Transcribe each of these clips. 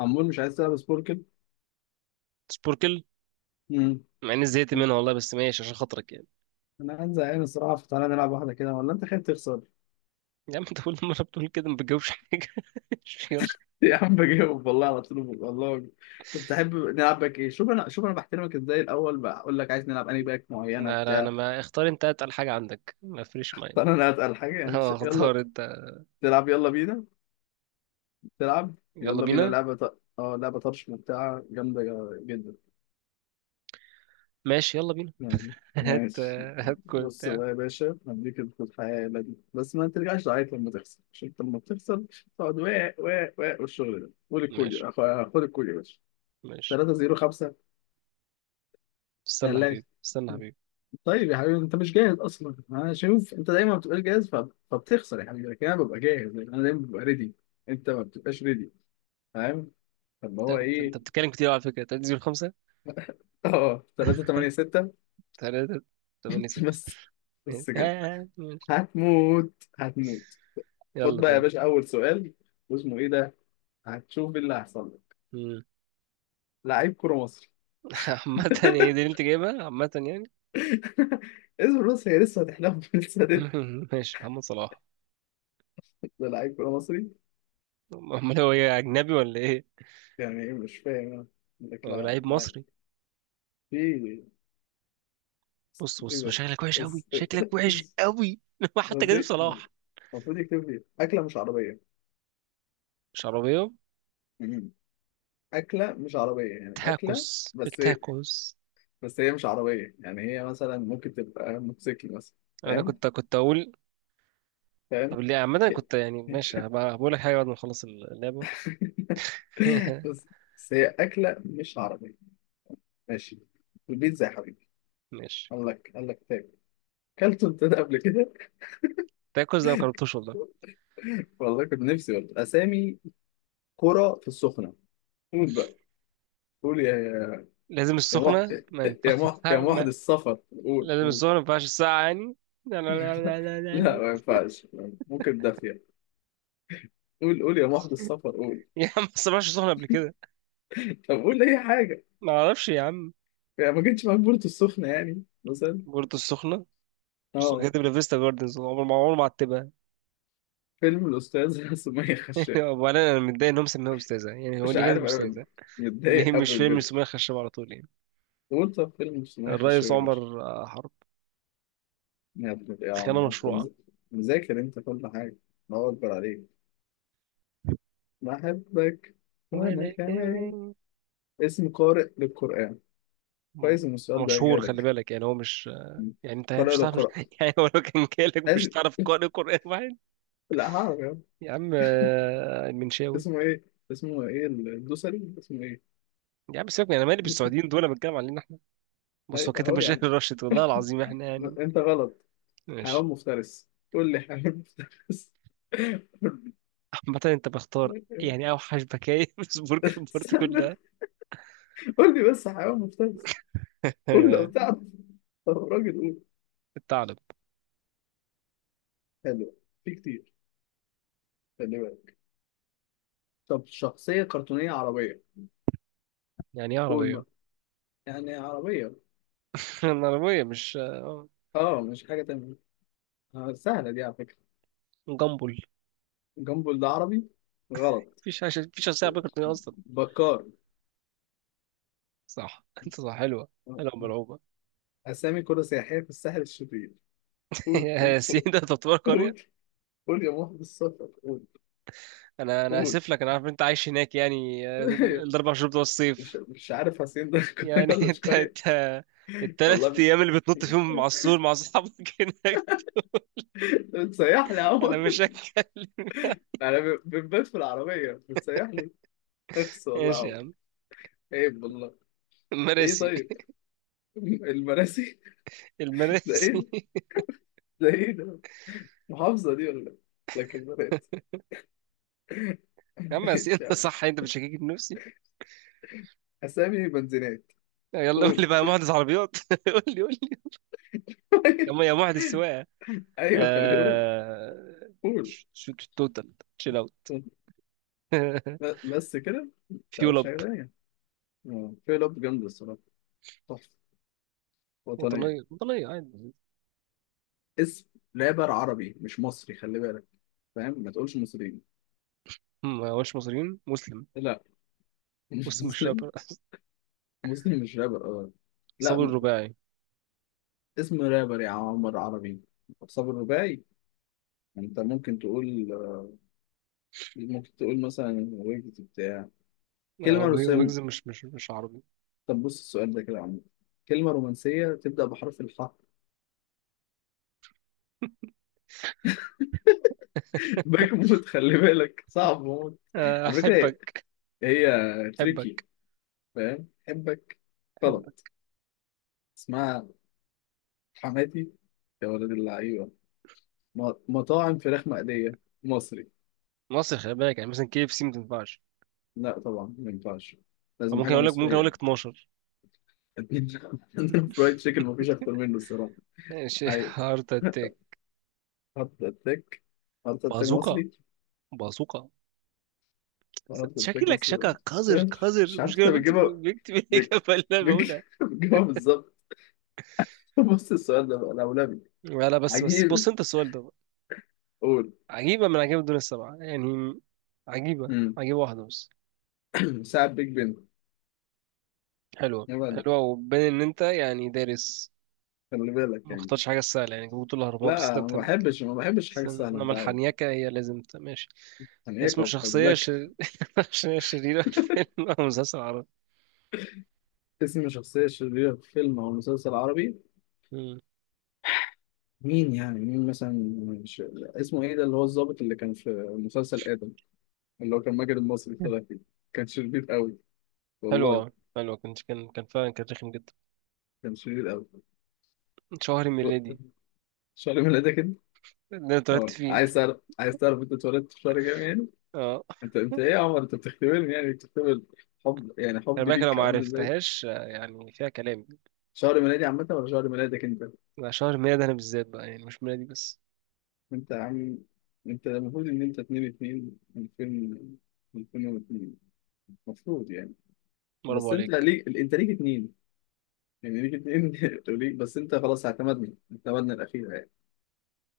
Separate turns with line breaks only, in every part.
عمول مش عايز تلعب سبوركل.
سبوركل.
مم.
مع اني زهقت منها والله، بس ماشي عشان خاطرك يعني.
انا قاعد زهقان الصراحه، فتعالى نلعب واحده كده، ولا انت خايف تخسر؟
يا عم انت كل مره بتقول كده، ما بتجاوبش حاجه. يلا.
يا عم بجاوب والله على طول والله. طب تحب نلعب باك ايه؟ شوف انا بحترمك ازاي الاول، بقول لك عايز نلعب انهي باك معينه
لا لا، انا
بتاع.
ما اختار، انت اتقل حاجه عندك، ما فريش معايا.
فانا اتقل حاجه يعني
اه،
يلا.
اختار انت.
تلعب يلا بينا. تلعب
يلا
يلا بينا
بينا.
لعبه لعبه طرش ممتعه جامده جدا
ماشي يلا بينا.
يعني.
هات.
ماشي.
هات كل
بص
بتاع.
بقى يا باشا، هديك الحياة دي بس ما ترجعش تعيط لما تخسر، عشان انت لما بتخسر تقعد واق واق واق والشغل ده. قول الكود.
ماشي.
خد الكود يا باشا.
ماشي.
3 0 5.
استنى
ثلاثة.
حبيبي، استنى حبيبي.
طيب يا حبيبي، انت مش جاهز اصلا، انا شوف انت دايما ما بتبقاش جاهز، فبتخسر يا حبيبي، لكن انا ببقى جاهز لأن انا دايما ببقى ريدي. انت ما بتبقاش ريدي. فاهم؟ طب
انت
هو
انت أنت
ايه؟
بتتكلم كتير على فكره، تنزل خمسه.
اه 3 8 6.
تلاتة تمانية ستة
بس
آه،
بس كده.
آه، ماشي.
هتموت. هتموت. خد
يلا
بقى يا
طيب.
باشا اول سؤال. واسمه ايه ده؟ هتشوف إيه اللي هيحصل لك.
مم.
لعيب كرة مصري.
عامة يعني، دي اللي انت جايبها؟ عامة يعني.
اسم، بص هي لسه هتحلم، لسه
ماشي. محمد صلاح.
ده لعيب كرة مصري.
امال هو ايه، اجنبي ولا ايه؟
يعني ايه؟ مش فاهم انا. يقول لك
هو
لا
لعيب
لا.
مصري.
في ايه
بص بص،
ده؟
شكلك وحش قوي،
إز-
شكلك وحش
إز-
قوي. هو حتى كريم
رزق.
صلاح.
المفروض يكتب لي اكله مش عربيه.
شرابيه.
مم. اكله مش عربيه يعني اكله.
تاكوس،
بس هي
التاكوس.
بس هي مش عربيه، يعني هي مثلا ممكن تبقى موتوسيكل مثلا.
انا
فاهم
كنت اقول. طب
فاهم
ليه عامه؟
كده.
كنت يعني ماشي هبقى بقول لك حاجه بعد ما نخلص اللعبه.
بس بس هي أكلة مش عربية. ماشي. البيتزا يا حبيبي.
ماشي.
قال لك تاني. أكلت أنت ده قبل كده؟
تاكوس ده ما جربتوش والله.
والله كنت نفسي والله أسامي قرى في السخنة. قول بقى، قول يا
لازم
يا محت،
السخنه ما ينفعش.
يا محت، يا محت السفر، قول
لازم
قول.
السخنه ما ينفعش، الساقعه يعني. لا، لا، لا، لا، لا، لا،
لا
لا.
ما ينفعش. ممكن دافية. قول قول يا محت السفر قول.
يا عم ما سمعتش السخنه قبل كده.
طب قول أي حاجة.
ما اعرفش يا عم.
يعني ما جتش معاك بورتو السخنة يعني مثلا
بورتو السخنه. بس
اه؟
كاتب لافيستا جاردنز، عمر ما عتبها.
فيلم الأستاذة سمية خشاب.
وانا متضايق ان هم سموها استاذه يعني، هو
مش
اللي كاتب
عارف أنا.
استاذه. ليه
متضايق
مش
أوي
فيلم
بجد.
سمية خشاب على طول يعني؟
قول، طب فيلم اسمه ايه خشب
الرئيس
يا باشا.
عمر حرب.
يا ابن ايه يا
خيانه
عم، انت
مشروعه.
مذاكر انت كل حاجة. الله أكبر عليك. بحبك. وأنا
وأنا
كمان.
كمان.
اسم قارئ للقرآن.
م-
كويس إن السؤال ده
مشهور، خلي
جالك.
بالك، يعني هو مش.
م.
يعني انت
قارئ
مش تعرف، مش...
للقرآن
يعني هو لو كان جالك مش
لازم.
تعرف قارئ قرآن واحد.
لا هعرف يا عم.
يا عم المنشاوي.
اسمه ايه اسمه ايه الدوسري، اسمه ايه.
يا عم سيبك انا مالي بالسعوديين دول، انا بتكلم علينا احنا. بص هو كاتب
اهو يا
مشاهير
عم.
الراشد، والله العظيم احنا يعني.
انت غلط. حيوان
ماشي.
مفترس. قول لي حيوان مفترس.
عامة انت بختار يعني اوحش بكاية في سبورك البورت
استنى،
كلها.
قول لي بس حيوان مفترس. قول لي لو تعرف. طب راجل، قول.
الثعلب.
حلو. في كتير، خلي بالك. طب شخصية كرتونية عربية.
يعني ايه
قول
عربية؟
ما، يعني عربية.
العربية مش
اه، مش حاجة تانية. سهلة دي على فكرة.
جامبل.
جنبه العربي. غلط.
مفيش عشان عربية كرتونية أصلا.
بكار.
صح، أنت صح، حلوة. حلوة ملعوبة.
أسامي كرة سياحية في الساحل الشرير. قول
يا
قول
سين،
قول
ده تعتبر قرية.
قول قول يا محب السفر قول
أنا
قول.
آسف لك، أنا عارف إن أنت عايش هناك يعني الأربع شهور بتوع
مش
الصيف
مش عارف حسين ده قرية
يعني.
ولا مش
أنت
قرية.
أنت التلات
والله
أيام اللي بتنط فيهم مع السور مع أصحابك. هناك.
بتسيح لي يا
أنا
عمر.
مش هتكلم.
انا بنبات في العربية بتسيح لي. اخس والله يا
ماشي يا
عمر.
عم.
عيب والله. ايه
المراسي.
طيب، المراسي. ده
المراسي.
ايه ده ايه ده، محافظة دي ولا، لكن المراسي.
يا عم يا سين،
ماشي يا
أنت
عم.
صح، أنت بتشككني في نفسي.
اسامي بنزينات.
يلا قول لي
قول.
بقى يا مهندس عربيات. قول لي، قول لي. يا مهندس سواقة.
ايوه خلي بالك.
آه...
قول.
توتال. تشيل اوت.
بس كده ما
فيول
تعرفش
اب.
حاجة تانية. في لعبة جامدة الصراحة. تحفة. وطنية.
وطنية، وطنية. عادي.
اسم رابر عربي مش مصري خلي بالك، فاهم؟ ما تقولش مصريين.
هم ما هوش مصريين، مسلم.
لا، مش
مسلم مش
مسلم.
رابر.
مسلم مش رابر، اه. لا،
صابر الرباعي.
اسم رابر يا عمر عربي صابر الرباعي. انت ممكن تقول مثلا ويجد بتاع. كلمة
هو
رسام.
ويجز مش عربي.
طب بص السؤال ده كده يا عم، كلمة رومانسية تبدأ بحرف الحاء. باك موت، خلي بالك صعب موت. على فكرة
احبك.
هي تريكي.
احبك.
فاهم، حبك. غلط.
احبك.
اسمها حماتي يا ولد اللعيبة. مطاعم فراخ مقلية مصري.
مصر، خلي بالك، يعني مثلا كي اف سي ما تنفعش.
لا طبعا ما ينفعش،
أو
لازم
ممكن
حاجة
اقول لك ممكن اقول
مصرية.
لك 12.
عندنا فرايد تشيكن مفيش أكتر منه الصراحة.
ماشي.
عايش.
هارت اتاك.
هارت أتاك. هارت أتاك
بازوكا.
مصري.
بازوكا.
أنا بتاعتك
شكلك،
مصر.
شكا قذر، قذر،
مش
مش
عارف
كده
أنت
بكتب.
بتجيبها.
بكتب
بت-
الاجابه اللي انا
بتج-
بقولها.
بتجيبها بالظبط. بص السؤال ده بقى الأولاني.
لا لا، بس بس بص
عجيب.
انت السؤال ده.
قول.
عجيبة من عجائب الدنيا السبعة يعني. عجيبة.
مم.
عجيبة واحدة بس.
ساعة بيج بن.
حلوة،
يا ولد،
حلوة، وبين إن أنت يعني دارس.
خلي بالك
ما
يعني.
اختارش حاجة سهلة يعني، جبت الأهرامات بس
لا،
أنت بتحب.
ما بحبش
بس
حاجة سهلة
إنما
أنت عارف.
الحنيكة هي لازم ماشي.
يعني إيه
اسم
كوكب
شخصية
لك.
شخصية شريرة في فيلم أو مسلسل عربي.
اسم شخصية شريرة في فيلم أو مسلسل عربي.
مم.
مين يعني؟ مين مثلا اسمه إيه ده، اللي هو الضابط اللي كان في مسلسل آدم، اللي هو كان ماجد المصري طلع فيه. كان شرير قوي والله.
حلوة، حلوة، كنت كان كان فعلا كان رخم جدا.
كان شرير قوي.
شهر ميلادي
شعري من ايدك.
اللي أنا اتولدت
أه،
فيه.
عايز تعرف أنت اتولدت في شهر كام يعني؟
اه.
أنت إيه يا عمر؟ أنت بتختبرني يعني؟ بتختبر حب يعني،
خلي
حبي
بالك لو
ليك
ما
عامل إزاي؟
عرفتهاش يعني فيها كلام.
شهر ميلادي عامة ولا شهر ميلادك أنت؟
ده شهر ميلاد أنا بالذات بقى يعني، مش ميلادي بس.
أنت يا عم، أنت المفروض إن أنت 2 2 2000. 2002 المفروض يعني.
برافو
بس
عليك.
أنت ليك اتنين، يعني ليك اتنين. وليك بس أنت خلاص، اعتمدنا الأخيرة يعني.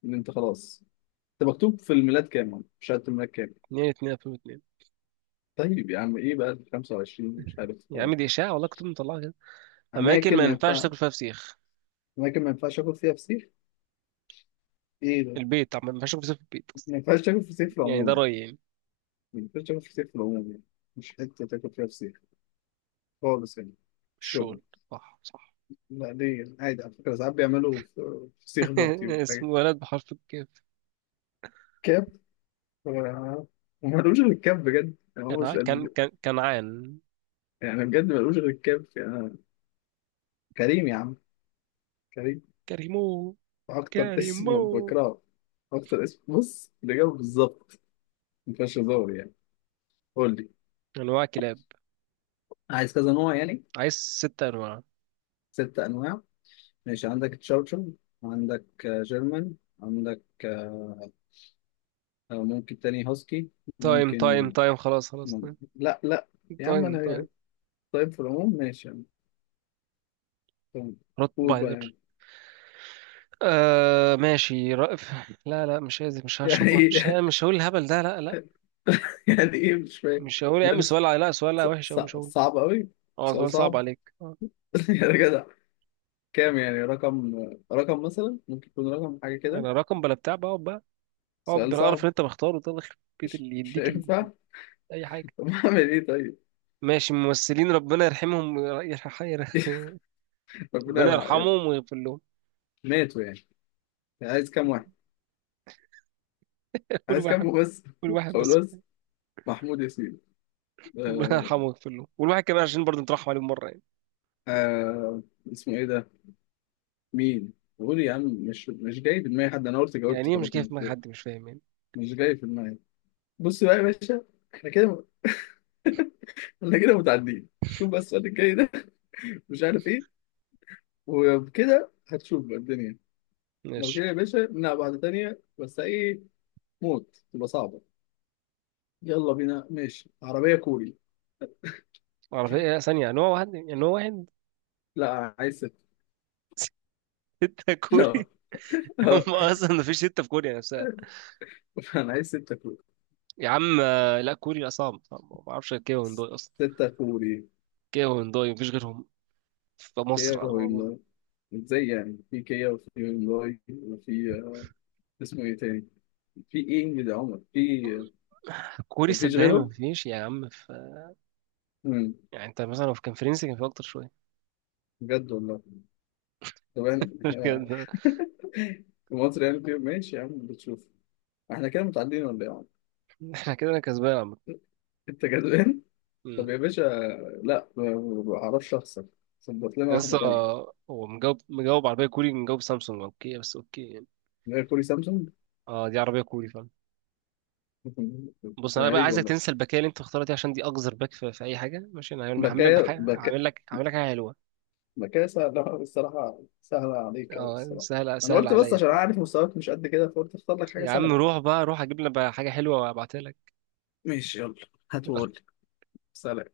إن أنت خلاص. أنت مكتوب في الميلاد كام؟ يا عم؟ في شهادة الميلاد كام؟
اتنين، اتنين، 2002.
طيب يا عم إيه بقى 25 مش عارف.
يا عم دي إشاعة والله، كنت مطلعها كده. أماكن
أماكن
ما
ما
ينفعش
ينفع.
تاكل فيها فسيخ.
أماكن ما ينفعش آكل فيها فسيخ. إيه ده؟
البيت، عم ما ينفعش تاكل فسيخ في البيت أصلا.
ما ينفعش تاكل فسيخ في
يعني ده
العموم.
رأيي يعني.
ما ينفعش تاكل فسيخ في العموم يعني. مش حتة تاكل فيها فسيخ خالص يعني. الشغل.
الشغل. صح، صح.
لا ليه عادي على فكرة، ساعات بيعملوا فسيخ باربيكيو
اسمه
حاجة.
ولد بحرف الكاف.
كاب. هو هو ملوش غير الكاب بجد، يعني هو
كان
مش
كان كان كنعان.
يعني بجد ملوش غير الكاب يعني. كريم يا عم. كريم.
كريمو.
أكتر اسم
كريمو.
بكرهه. أكتر اسم، بص الإجابة بالظبط ما فيهاش هزار يعني. قول لي.
أنواع كلاب.
عايز كذا نوع يعني.
عايز ست أنواع.
ست أنواع. ماشي. عندك تشاوتشن. عندك جيرمان. عندك ممكن تاني هاسكي.
تايم، تايم،
ممكن
تايم، خلاص، خلاص، تايم.
لا لا يا عم
تايم، تايم.
انا. طيب في العموم ماشي يعني. طيب، قول بقى
روتفايلر.
يعني.
آه ماشي، رأف. لا لا، مش عايز، مش
يعني
هشغل، مش
ايه؟
مش هقول الهبل ده، لا لا.
يعني ايه مش فاهم.
مش هقول يا عم،
ماله
سؤال لا، سؤال لا وحش أوي، مش هقول.
صعب قوي.
اه
سؤال
سؤال صعب
صعب.
عليك، اه.
يا جدع. كام يعني رقم مثلا ممكن يكون رقم حاجة كده.
انا رقم بلا بتاع بقى، اقعد بقى. اقعد
سؤال
بالقرف
صعب.
اللي انت مختاره ده، يخرب بيت
مش
اللي
مش
يديك
هينفع.
اي حاجه.
طب اعمل ايه طيب.
ماشي. ممثلين ربنا يرحمهم،
ربنا
ربنا
يرحم يلا.
يرحمهم ويغفر لهم.
ماتوا يعني. عايز كام واحد؟
كل
عايز
واحد.
كام بس.
كل واحد بس.
قول. محمود ياسين.
ربنا
آه.
يرحمه ويغفر له، والواحد كمان عشان برضه نترحم عليه مره يعني.
آه. اسمه ايه ده؟ مين؟ قول يا عم، مش جاي في دماغي حد. انا قلت
يعني
جاوبت
ايه مش
خلاص
جاي في
ما
دماغ حد؟ مش فاهم يعني.
مش جاي في دماغي. بص بقى يا باشا، احنا كده احنا كده متعدين. شوف بس السؤال الجاي ده. مش عارف ايه. وبكده هتشوف بقى الدنيا. لو
ماشي.
كده يا باشا نلعب واحدة تانية بس ايه موت، تبقى صعبة. يلا بينا. ماشي. عربية كوري.
اعرف ايه ثانيه يعني، هو واحد، يعني هو واحد.
لا، عايز ستة.
ستة
لا،
كوري. هم
لا،
اصلا مفيش ستة في كوريا نفسها.
انا عايز ستة كوري.
يا عم لا، كوريا صعب، صعب ما بعرفش، كيف هندوي اصلا.
ستة كوري.
كيف هندوي مفيش غيرهم في مصر.
كده هو. ازاي يعني؟ في كيا وفي هيونداي وفي اسمه ايه تاني. في ايه ده يا عمر؟ في
كوري
مفيش
صدقني ما
غيره.
فيش يا عم
امم
يعني انت مثلا لو كان فرنسي كان في اكتر شويه.
بجد والله. طب احنا
كده-
في مصر يعني. في ماشي يا عم بتشوف. احنا كده متعدين ولا ايه يا عمر.
احنا كده، انا كسبان عم.
انت جدعان. طب يا باشا، لا، ما بعرفش اخسر. ظبط لنا واحده
لسه.
تانية.
هو مجاوب، مجاوب عربيه كوري، مجاوب سامسونج اوكي، بس اوكي يعني.
غير كوري سامسونج.
اه دي عربيه كوري فعلا. بص
ده
انا بقى
هريج
عايزك
والله.
تنسى الباكيه اللي انت مختارها دي عشان دي اقذر باك في اي حاجه. ماشي انا هعمل لك
بكايا
بحاجه،
بكايا
هعمل لك حاجه حلوه.
بكايا سهله الصراحه، سهله عليك قوي
اه
الصراحه.
سهل،
انا
سهل
قلت بس
عليا،
عشان
فاهم.
عارف مستواك مش قد كده، فقلت اختار لك حاجه
يا عم
سهله.
روح بقى، روح اجيب لنا بقى حاجه حلوه وابعتها لك.
ماشي، يلا. هات وقول لي. سلام.